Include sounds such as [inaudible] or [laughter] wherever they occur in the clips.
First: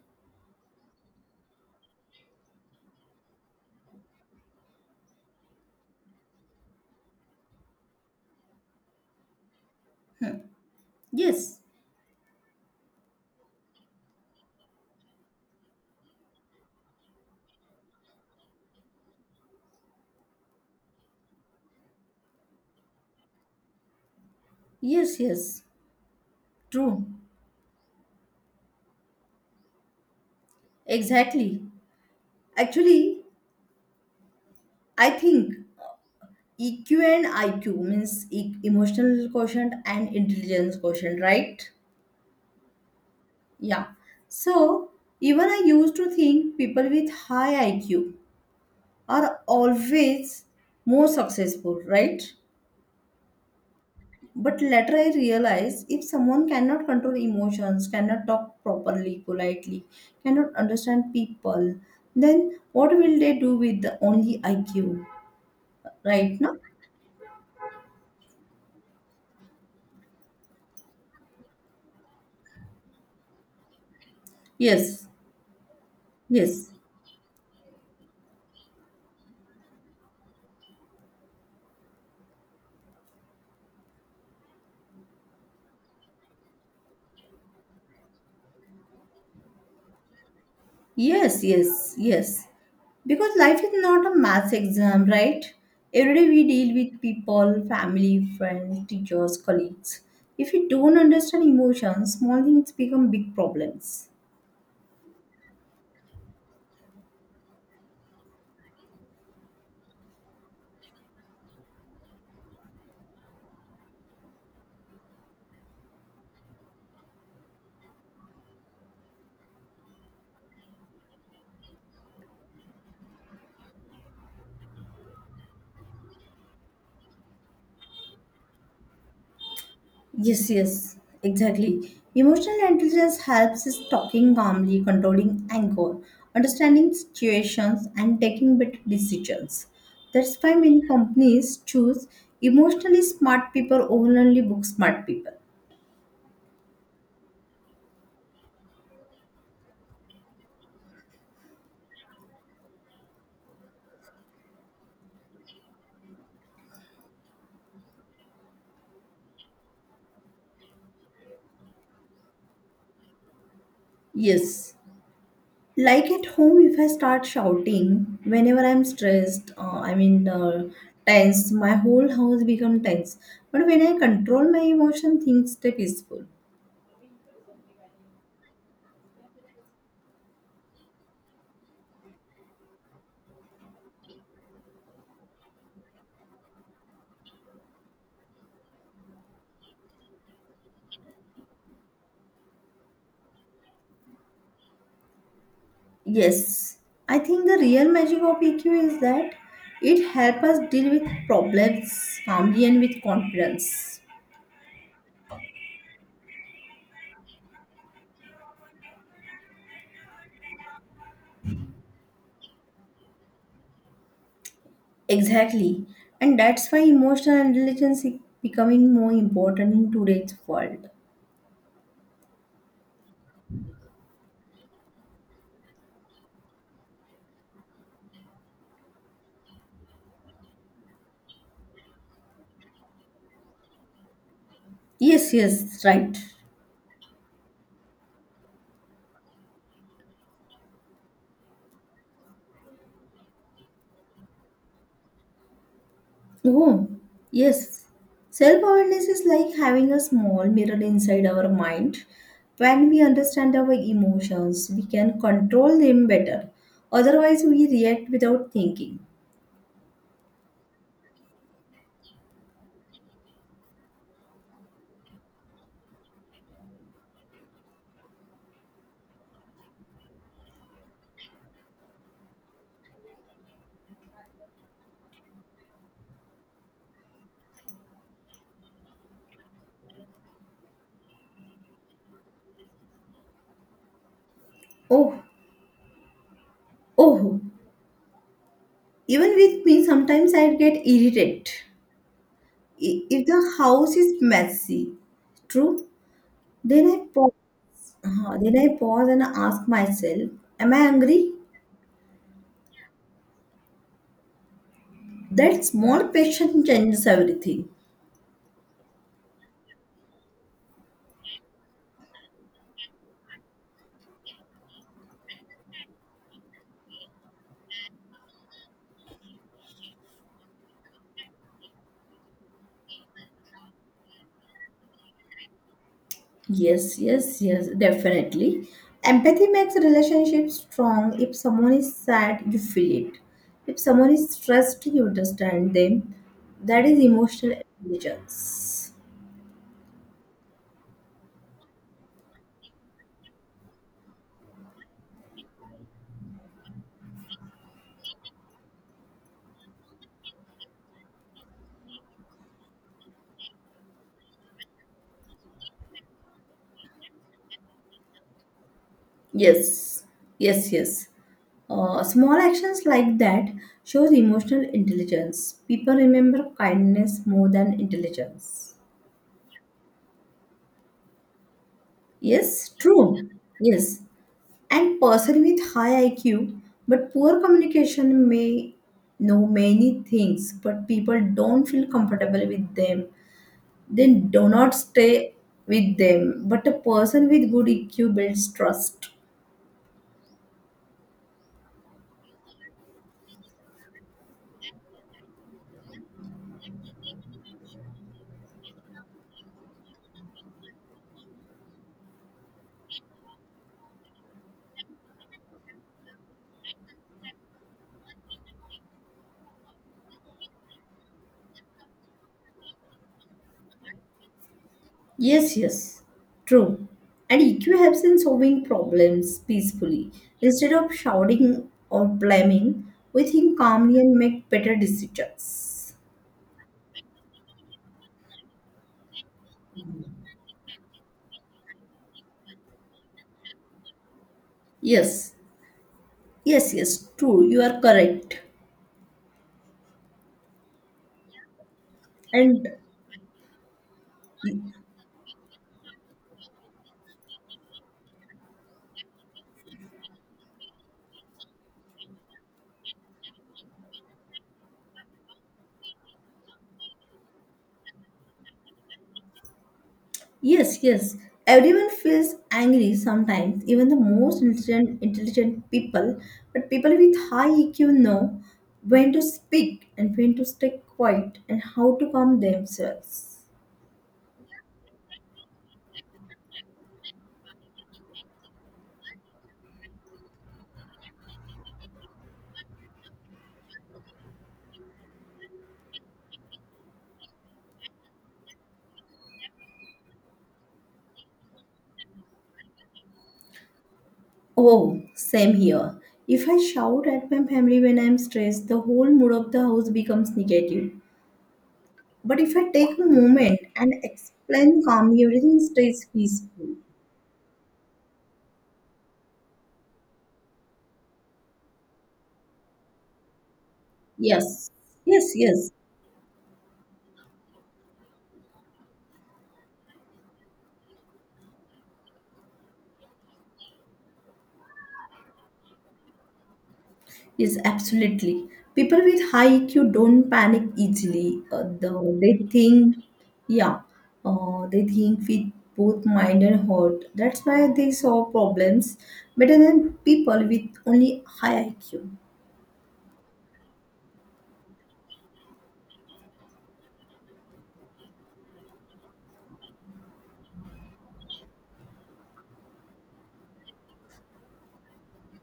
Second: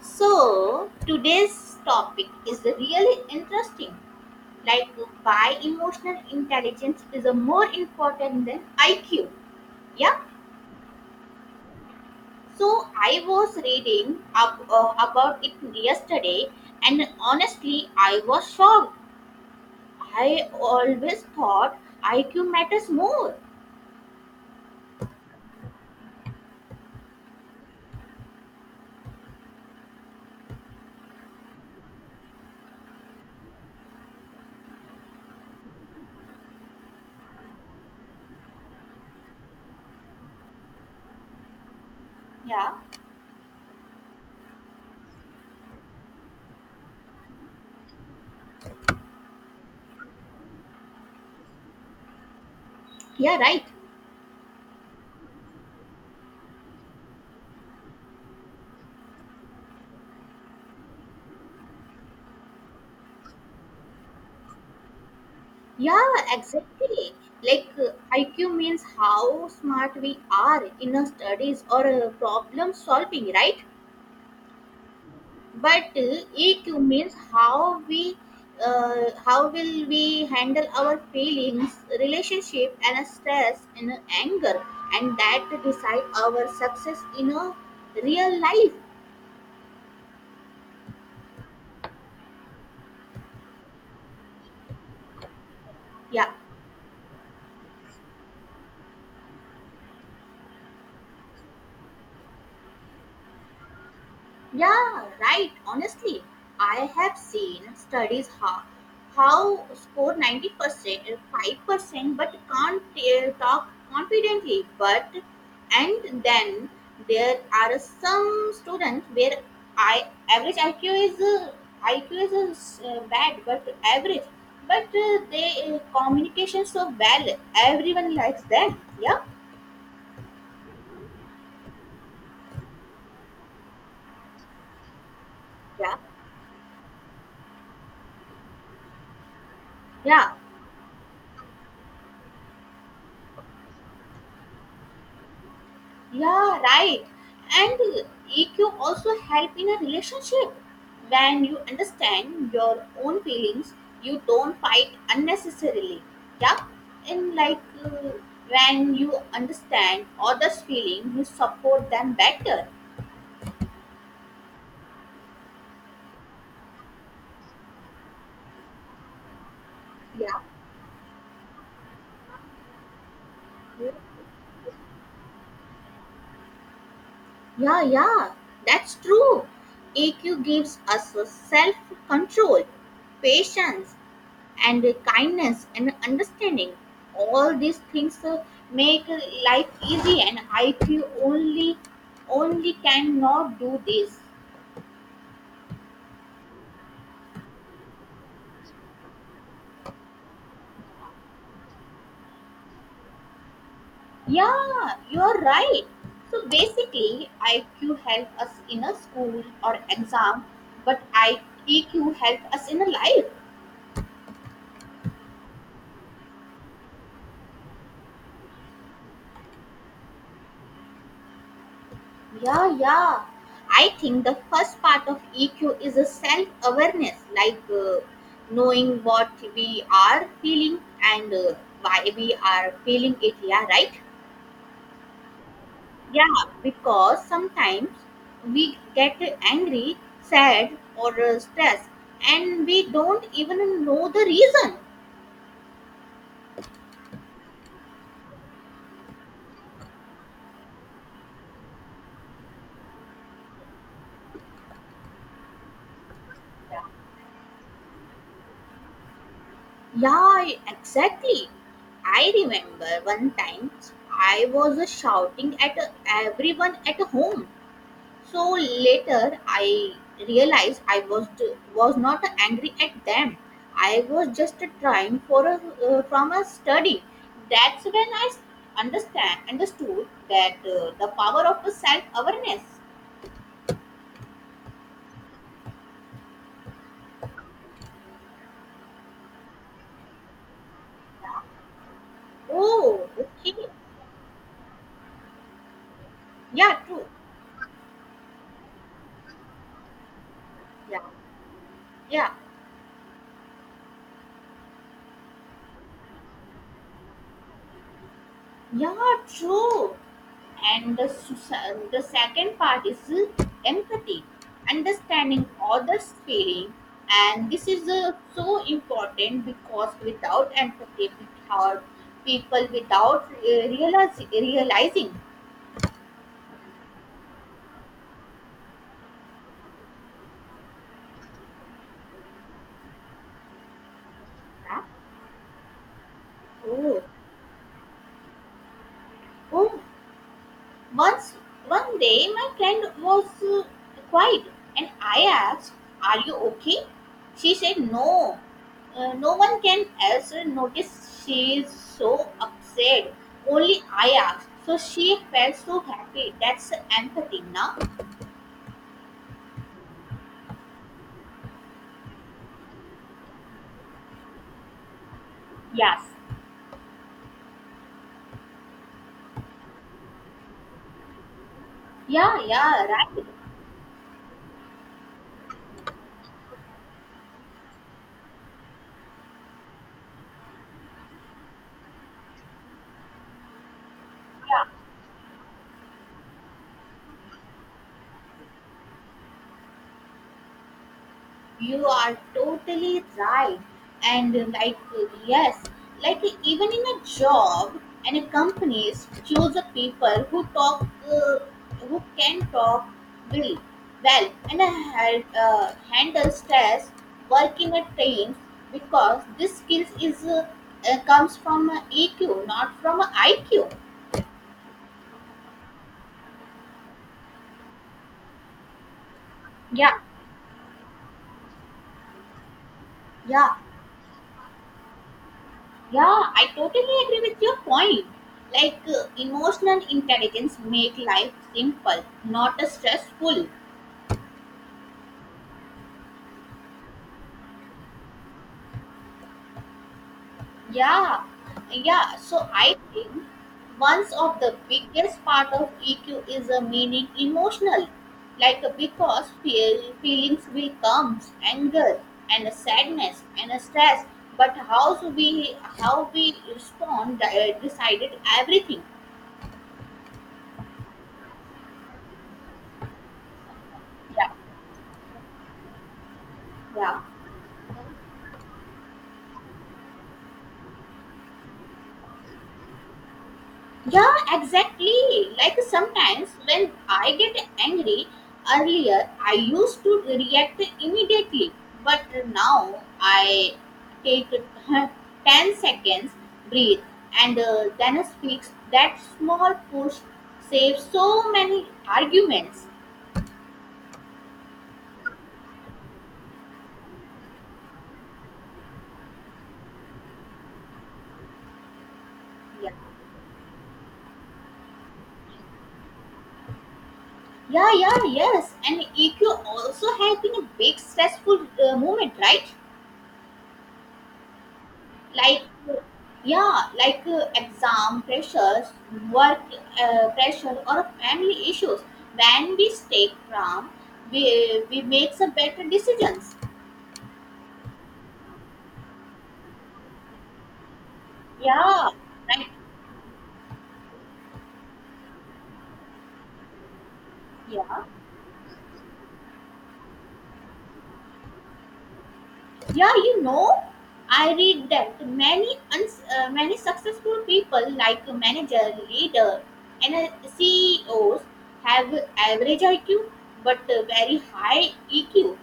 So, today's topic is really interesting. Like, why emotional intelligence is a more important than IQ. Yeah. Hmm. Yes, So, I was reading up, about it yesterday, and honestly, I was shocked. I always thought IQ matters more. yes, yes. True. Exactly. Actually, I think EQ and IQ means emotional quotient and intelligence quotient, right? Yeah. Yeah. So, even I used to think people with high IQ are always more successful, right? Yeah, right. But later I realized if someone cannot control emotions, cannot talk properly, politely, cannot understand people, then what will they do with the only IQ? Yeah, Right now? exactly. Like uh, IQ means how smart we are in our studies or problem solving, right? Yes, But yes, EQ means how will we handle our feelings, relationship, and stress and anger, and that decide our success in a real life. yes, yes, yes. Because life is not a math exam, right? Every day Yeah. we deal with people, family, friends, teachers, colleagues. If we don't understand emotions, small things become big problems. Yeah, right. Honestly, I have seen studies how score 90%, 5%, but can't talk confidently. But and then there are some students where I average IQ is uh, IQ is uh, bad, but average. But they communication so well. Everyone likes them. Yeah, Yes, yes, exactly. Emotional intelligence helps is talking calmly, controlling yeah, anger, understanding situations, and taking better decisions. yeah. That's why many companies choose emotionally smart people over only book smart people. Yeah, right. And EQ also help in a relationship. When you understand your own feelings, you don't fight unnecessarily. Yeah, and uh, when you understand others' feeling, you support them better. Yes. Like at home, if I start shouting whenever I'm stressed, I mean Yeah, tense, my whole house become tense. But when I control my emotion, things stay peaceful. yeah, yeah. That's true. EQ gives us self control, patience, and kindness and understanding all these things make life easy and I feel only only cannot do this. Yes, I think the real magic of EQ is that it helps us deal with problems calmly and with confidence. Yeah, you're right. So basically IQ help us in a school or exam, but IQ help us in a life. Exactly, and that's why emotional intelligence is becoming more important in today's world. Yeah, yeah. I think the first part of EQ is a self awareness, knowing what we are feeling and why we are feeling it. Yeah, right? Yes, yes, right. Yeah, because sometimes we get angry, sad, or stressed, and we don't even know the reason. Oh, yes. Self awareness is like having a small mirror inside our mind. When we understand our emotions, we can control them better. Otherwise, we react without thinking. Yeah, exactly. I remember one time I was shouting at everyone at home. So later I realized I was not angry at them. I was just trying for a, from a study. That's when understand understood that the power of self awareness. Oh, oh, even with me, sometimes I get irritated. Oh, If the okay. house is messy, true, Yeah, then true. I pause. Then I pause and ask myself, am I Yeah, angry? yeah. That small question changes everything. Yeah, true. And the second part is empathy, understanding others' feeling, and this is so important because without empathy, we have people without realizing. Yes, yes, yes, definitely. Empathy makes relationships strong. If someone is sad, you feel it. If someone is Huh? stressed, you understand them. That is Oh, emotional intelligence. oh. Once, one day, my friend was quiet, and I asked, "Are you okay?" She said, "No, no one can else notice she is so upset. Only I asked." So she felt so happy. That's empathy, now. Yes, yes, yes. Small actions like that shows emotional intelligence. People Yes. remember kindness more than intelligence. Yeah, Yes, yeah, right. true. Yes, and person with high IQ but poor communication may know many things, but people don't feel comfortable with them. They do not Yeah. stay with them. But a person with good EQ builds trust. You are totally right. And like, yes, like even in a job and a companies choose the people who can talk really well and handle stress, work in a team because this skills is comes from EQ, not from IQ. Yes, yes, true. And EQ helps in solving problems Yeah, peacefully. Instead of shouting or blaming, we yeah, think calmly and make better decisions. yeah, I totally agree with your point. Emotional intelligence make life simple, not stressful. Yes, yes, yes, true. You are correct. Yeah, yeah. So And I think one of the biggest part of EQ is a meaning emotional, because feelings will come, anger and a sadness and a stress. But how we respond decided everything. yes, yes, everyone feels angry sometimes, even the Yeah, most intelligent people. But people yeah. with high EQ know when to speak and when to stay quiet and how to calm themselves. Yeah, exactly. Like sometimes when I get angry, earlier I used to react immediately, but now I take [laughs] 10 seconds, breathe, and then speak. That small push saves so many arguments. Oh, same here. If I shout at my family when I'm stressed, the whole mood of the house becomes negative. But if I Yeah, take a moment and explain calmly, everything stays peaceful. yeah, yeah, yes. And EQ also help in a big stressful moment, right? Yes, yes, like yes, uh, yeah like exam pressures, work pressure or family issues. When we stay calm, we make some better decisions. yes, absolutely. People with high EQ don't panic easily. Yeah, They right. think, yeah, they think with both mind and heart. That's why Yeah. they solve problems better than people with only high IQ. Yeah, you know, I read that many successful people like a manager, leader, and CEOs have average IQ but a very high EQ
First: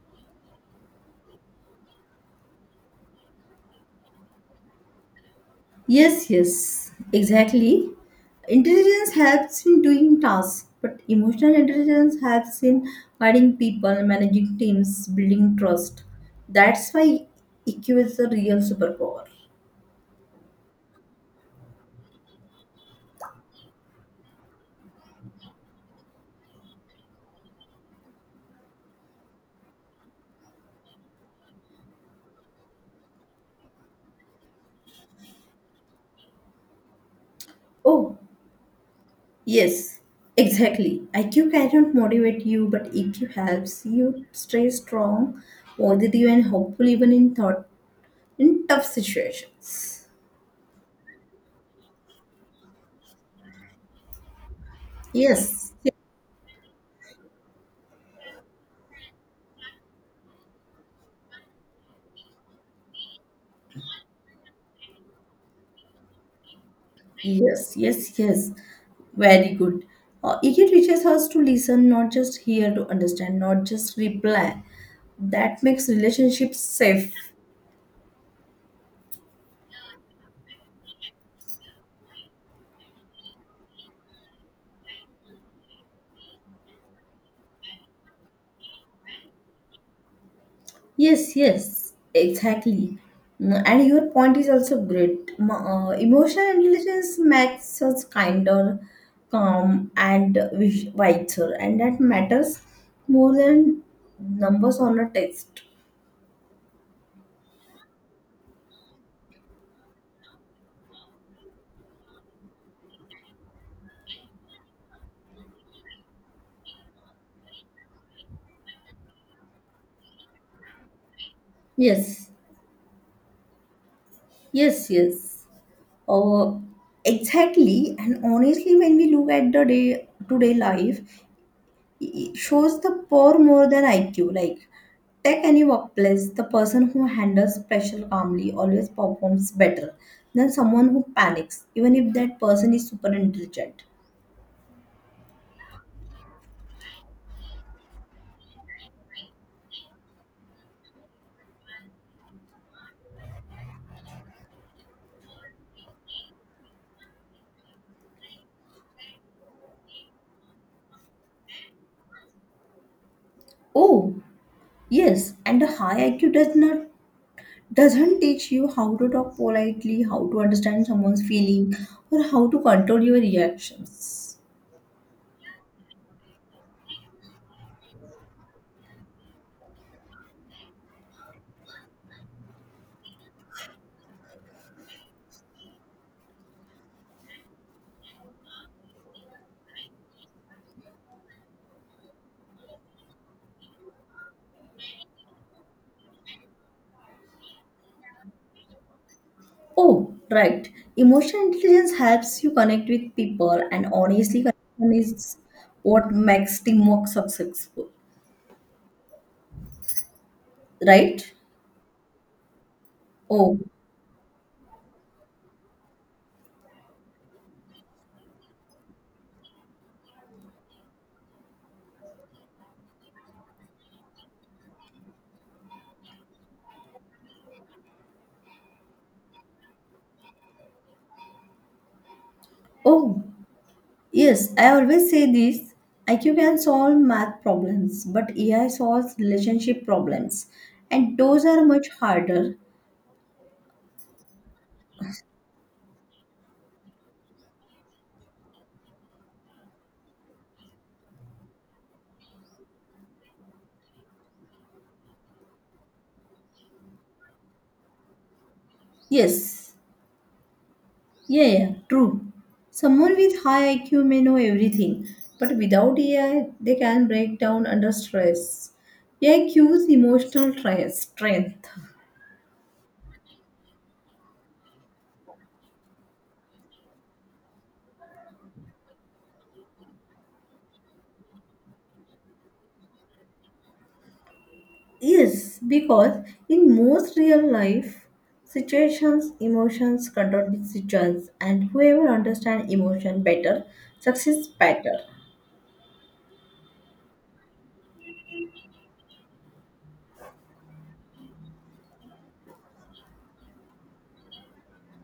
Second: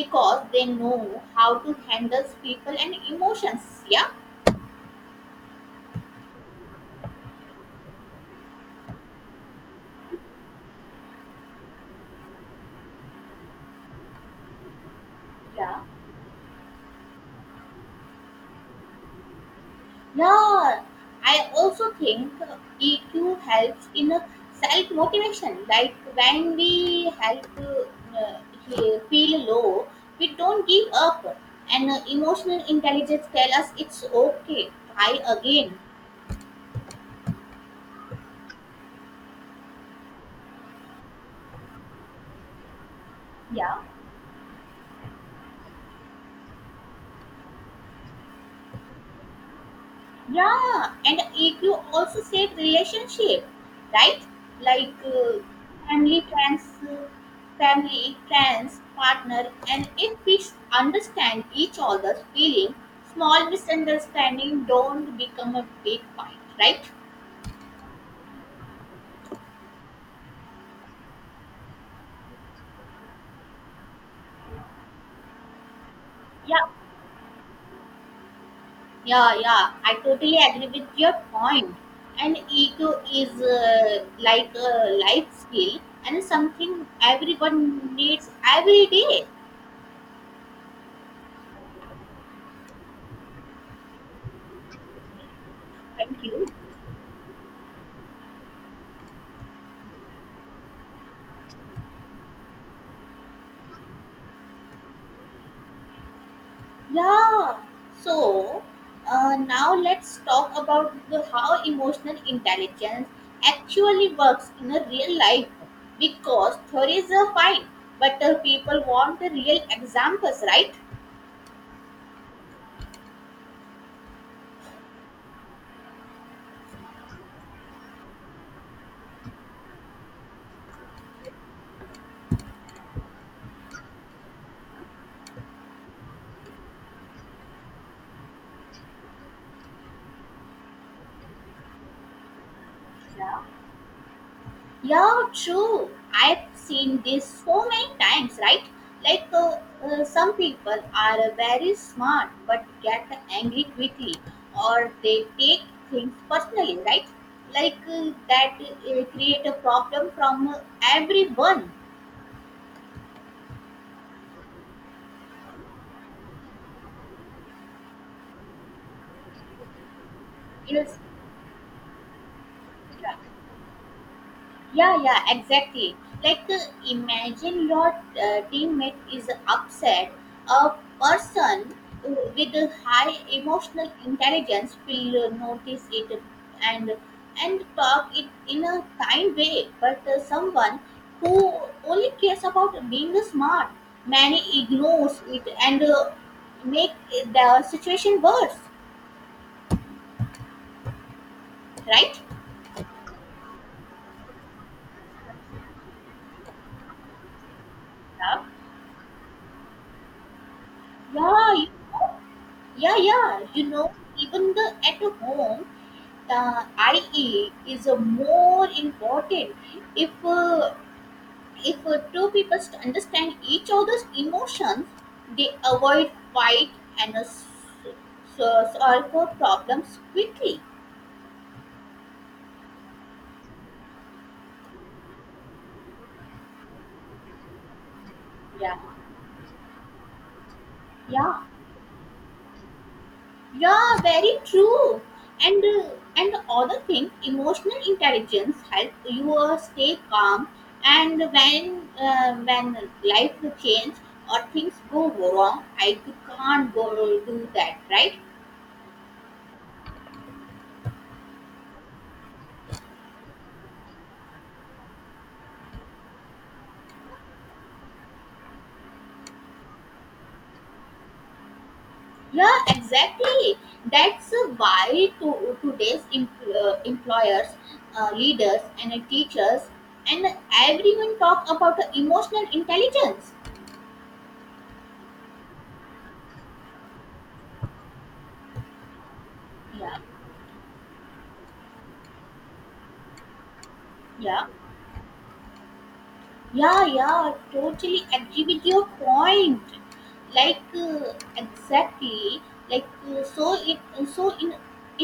because they know how to handle people and emotions. Yeah, Yes, yes, exactly. Intelligence helps in doing tasks, but emotional intelligence helps in guiding people, managing teams, building yeah. trust. That's why IQ is the real superpower. Yeah, I also think EQ helps in self motivation. Like when we help uh, feel low, we don't give up, and emotional intelligence tell us it's okay, try again. Oh, yes, exactly. IQ cannot motivate you, but EQ Yeah. helps you stay strong, positive, and hopeful even in tough situations. Yeah, and EQ also save relationship, right? Like Yes. family, friends, uh, family, friends, partner, and if we understand each other's feeling, small misunderstanding don't become a big fight, right? Yes, yes, yes. Very good. It teaches us to listen, not just hear to understand, not just reply. That makes relationships Yeah, safe. yeah, yeah, I totally agree with your point. And EQ is like a life skill and something everyone needs every day. Yes, yes, exactly. And your point is also great. M- Uh, Thank you. emotional intelligence makes us kinder, calm, and wiser, and that matters more than numbers on a test. Yeah. So now let's talk about how emotional intelligence actually works in a real life. Because theories are fine, but people want the real examples, right? Yes, yes, yes. Oh, exactly. And honestly, when we look at the day today life, it shows the poor more than IQ. Like take any workplace, the person who handles pressure calmly always performs better than someone who panics, even if that person is super Yeah. intelligent. Yeah, true. I've seen this so many times, right? Like uh, some people are very smart but get angry quickly, or they take things personally, right? That create a problem from everyone. Oh, yes, and a high IQ doesn't teach you how to talk politely, how to You understand someone's feeling, or how to control know. your reactions. Yeah, yeah, exactly. Like uh, imagine your teammate is upset. A person with a high emotional intelligence will notice it and and talk it in a kind way. But someone who only cares about being smart, many ignores it and make the situation worse. Oh, right. Emotional intelligence Right? helps you connect with people, and honestly, connection is what makes teamwork successful, Yeah. right? Yeah, you know, yeah, yeah. Oh, You know, even the at home, the IE is a more important. If uh, if two people understand each other's emotions, they avoid fight and s- solve problems quickly. oh, yes. I always say this. IQ can solve math problems, but AI Yeah. solves relationship problems, and Yeah. those are much harder. Yeah, very true. And uh, and the other thing, emotional intelligence helps you stay calm. And when life change or things go wrong, I can't go do that, right? Yes. Yeah, yeah, true. Someone with high IQ may know everything, but without AI, they can break down under stress. AI cues emotional strength. Yeah, exactly. That's why today's employers, leaders, and teachers, and everyone talk about emotional intelligence. Yes, because in most real life situations, Yeah, emotions control decisions, and whoever understands emotion better yeah. succeeds better. Yeah, yeah, totally agree with your point. Like uh, exactly, like uh, so it so in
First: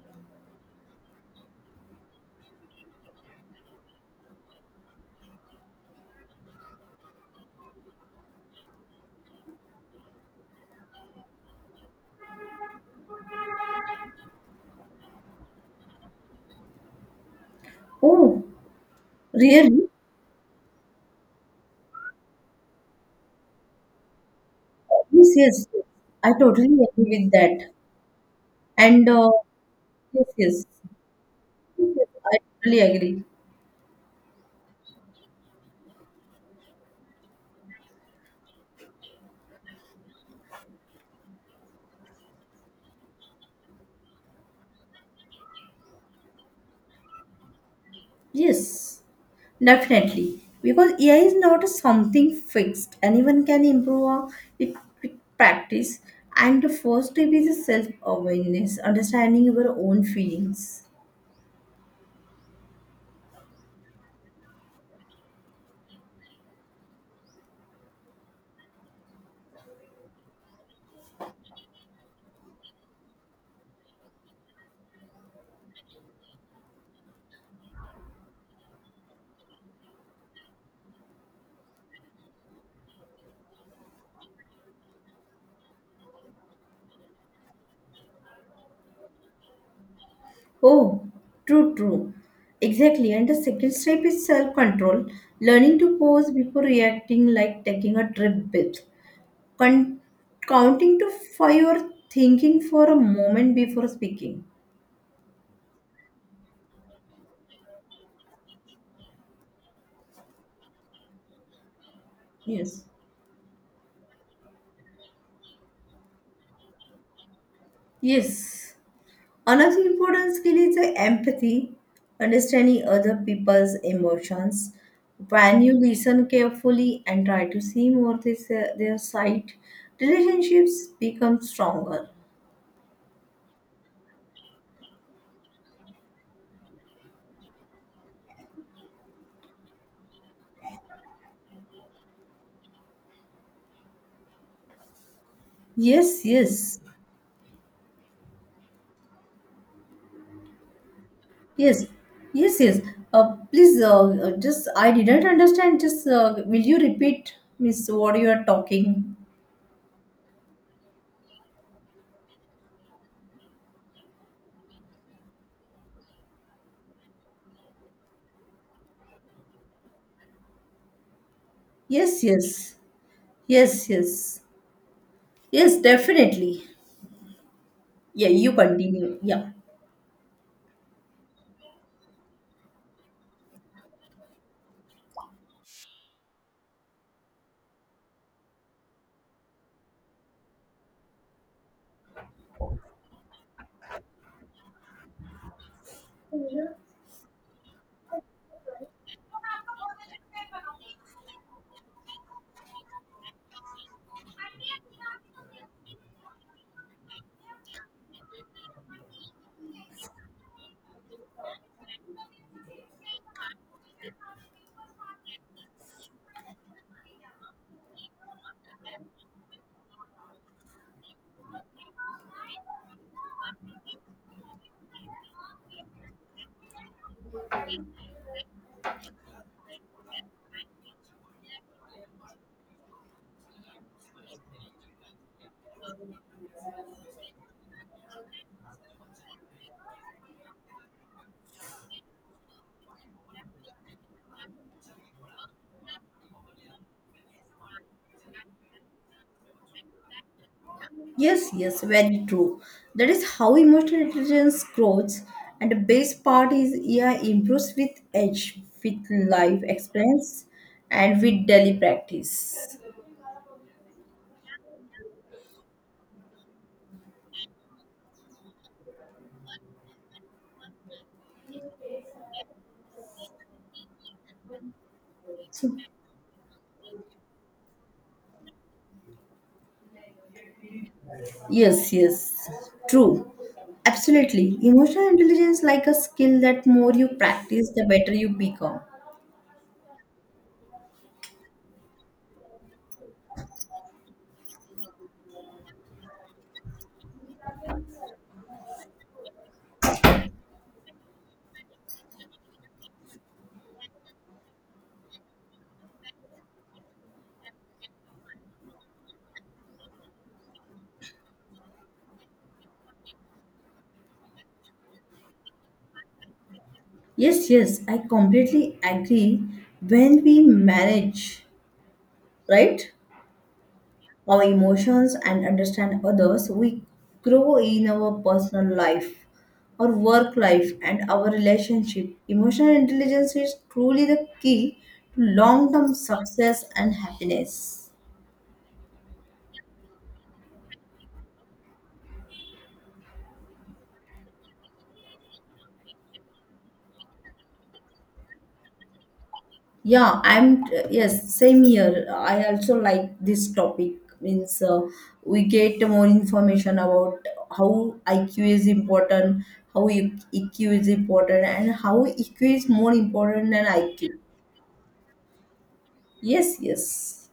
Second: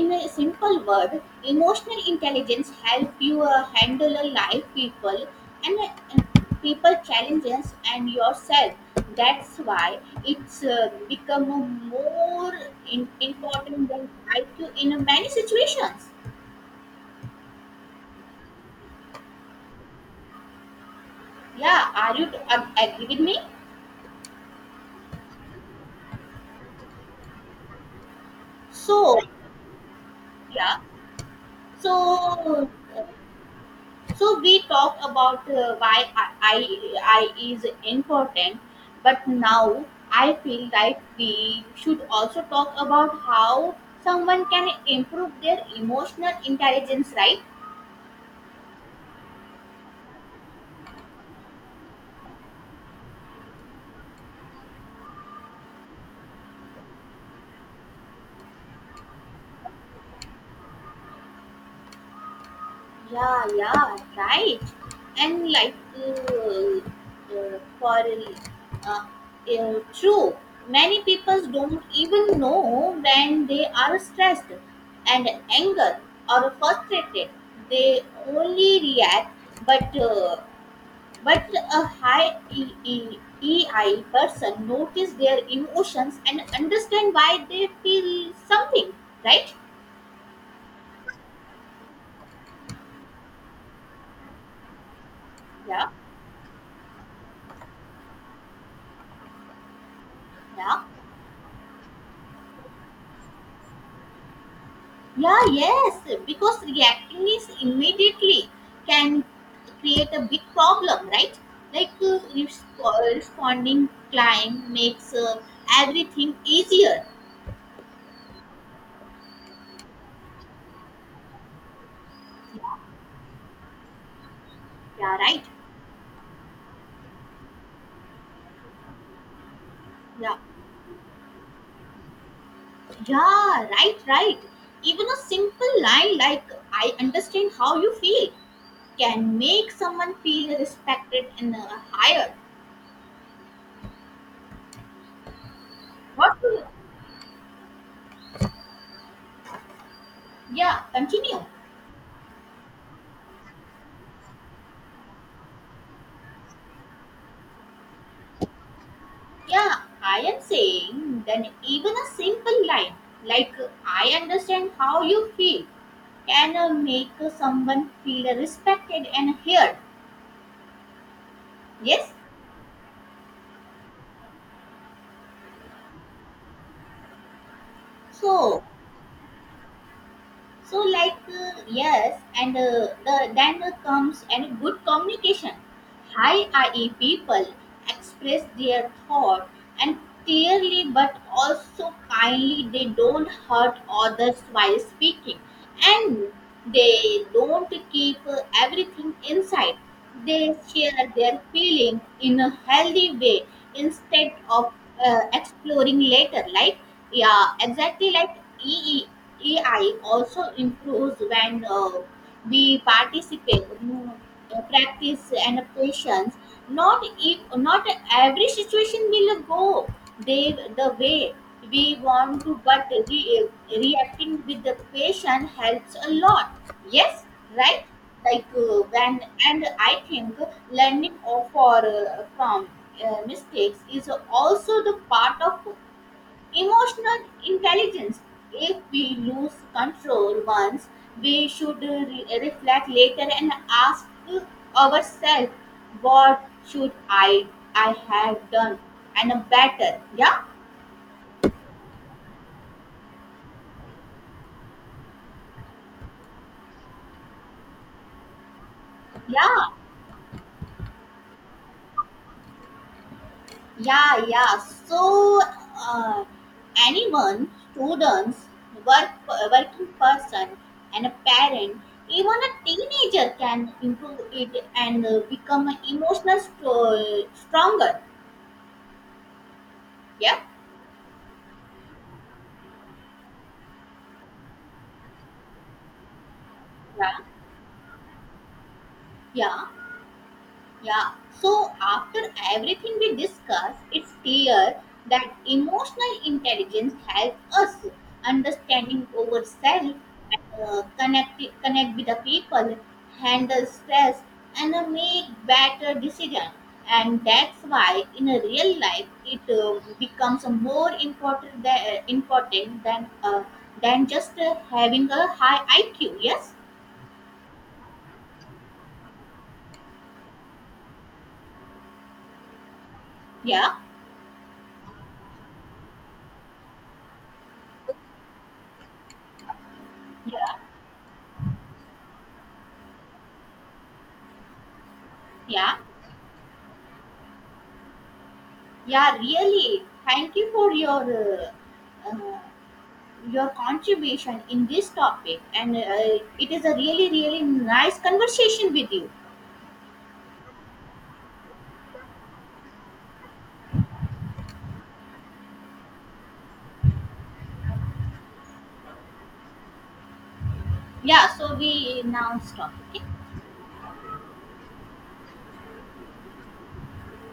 in a simple word, emotional intelligence help you handle a life, people, and people challenges and yourself. That's why it's become a more important than IQ in many situations. Oh, really? Yeah, are you agree with me? Yes, yes, yes. I totally agree with that. And So Yes, yes, yeah. yes, So, yes, I totally uh, agree. So we talk about why I, I is important, but now I feel like we should also talk about how someone can improve their emotional intelligence, right? Yes, definitely. Because AI is not something fixed. Anyone can improve on it with practice. And the first step is self awareness, understanding your own feelings. Yeah, yeah, right. And like for true, many people don't even know when they are stressed and angry or frustrated. They only react, but a high EI person notice their emotions and understand why they feel something, right? Oh, true, true. Exactly. And the second step is self control, learning Yeah, to pause before reacting, like taking a deep breath, con- yeah. counting to five or thinking for a moment before speaking. Yeah, yes, because reacting is immediately can create a big problem, right? Yes. Responding climb makes everything easier. Yes. Another important skill is the empathy, Yeah, understanding other people's emotions. yeah, right. When you listen carefully and try to see more their side, Yeah, relationships become stronger. yeah, right, right. Even a simple line like "I understand how you feel" can make someone feel respected and hired. Yes, What? To- yes, Yeah, continue. yes, yes, yes. Please, just I didn't understand. Just will you repeat, Miss, what you are talking? Yeah, I am saying then even a simple line like I understand how you feel can make someone feel respected and heard. Yes. Yes, yes, yes, yes, yes, definitely. Yeah, you So continue. Yeah. Yes and then comes and good communication. High IE people express their thought and clearly but also kindly. They don't hurt others while speaking and they don't keep everything inside. They share their feelings in a healthy way instead of exploring later. Like, yeah, exactly like EE also improves when. We participate practice and patience, not if not every situation will go they the way we want to but reacting with the patient helps a lot. Yes, right. like when and I think learning of- for from mistakes is also the part of emotional intelligence. If we lose control once, we should reflect later and ask ourselves, what should I have done and better? Yeah, Yes, yes, very true. That is how emotional intelligence grows, and the best part is, yeah, improves with age, with life yeah, experience, and with daily practice. yeah, yeah. So, uh, anyone, students, work working person, and a parent, even a teenager can improve it and become So, emotional stronger. Yeah. yes, yes, true. Absolutely. Emotional intelligence like a skill that more you Yeah, practice, the better you become. yeah, yeah. So, after everything we discussed, it's clear that emotional intelligence helps us understanding ourselves, connect with the people, handle stress, and make better decisions. And that's why in a real life it becomes more important than just having a high IQ. Yes. Yes, yes, I completely agree. When we manage, right, Yeah. our emotions and understand others, we grow in our personal life, our work Yeah. life, and our relationship. Emotional intelligence is truly the key to long Yeah. term success and happiness. Yeah, really. Thank you for your contribution in this topic, and it is a really really nice conversation with you. Yeah, I'm yes, same here. I also like this topic. Means we get more information about how IQ is important, how EQ is Yeah, important, so and we how now EQ is stop. more Okay. important than IQ. Yes, yes.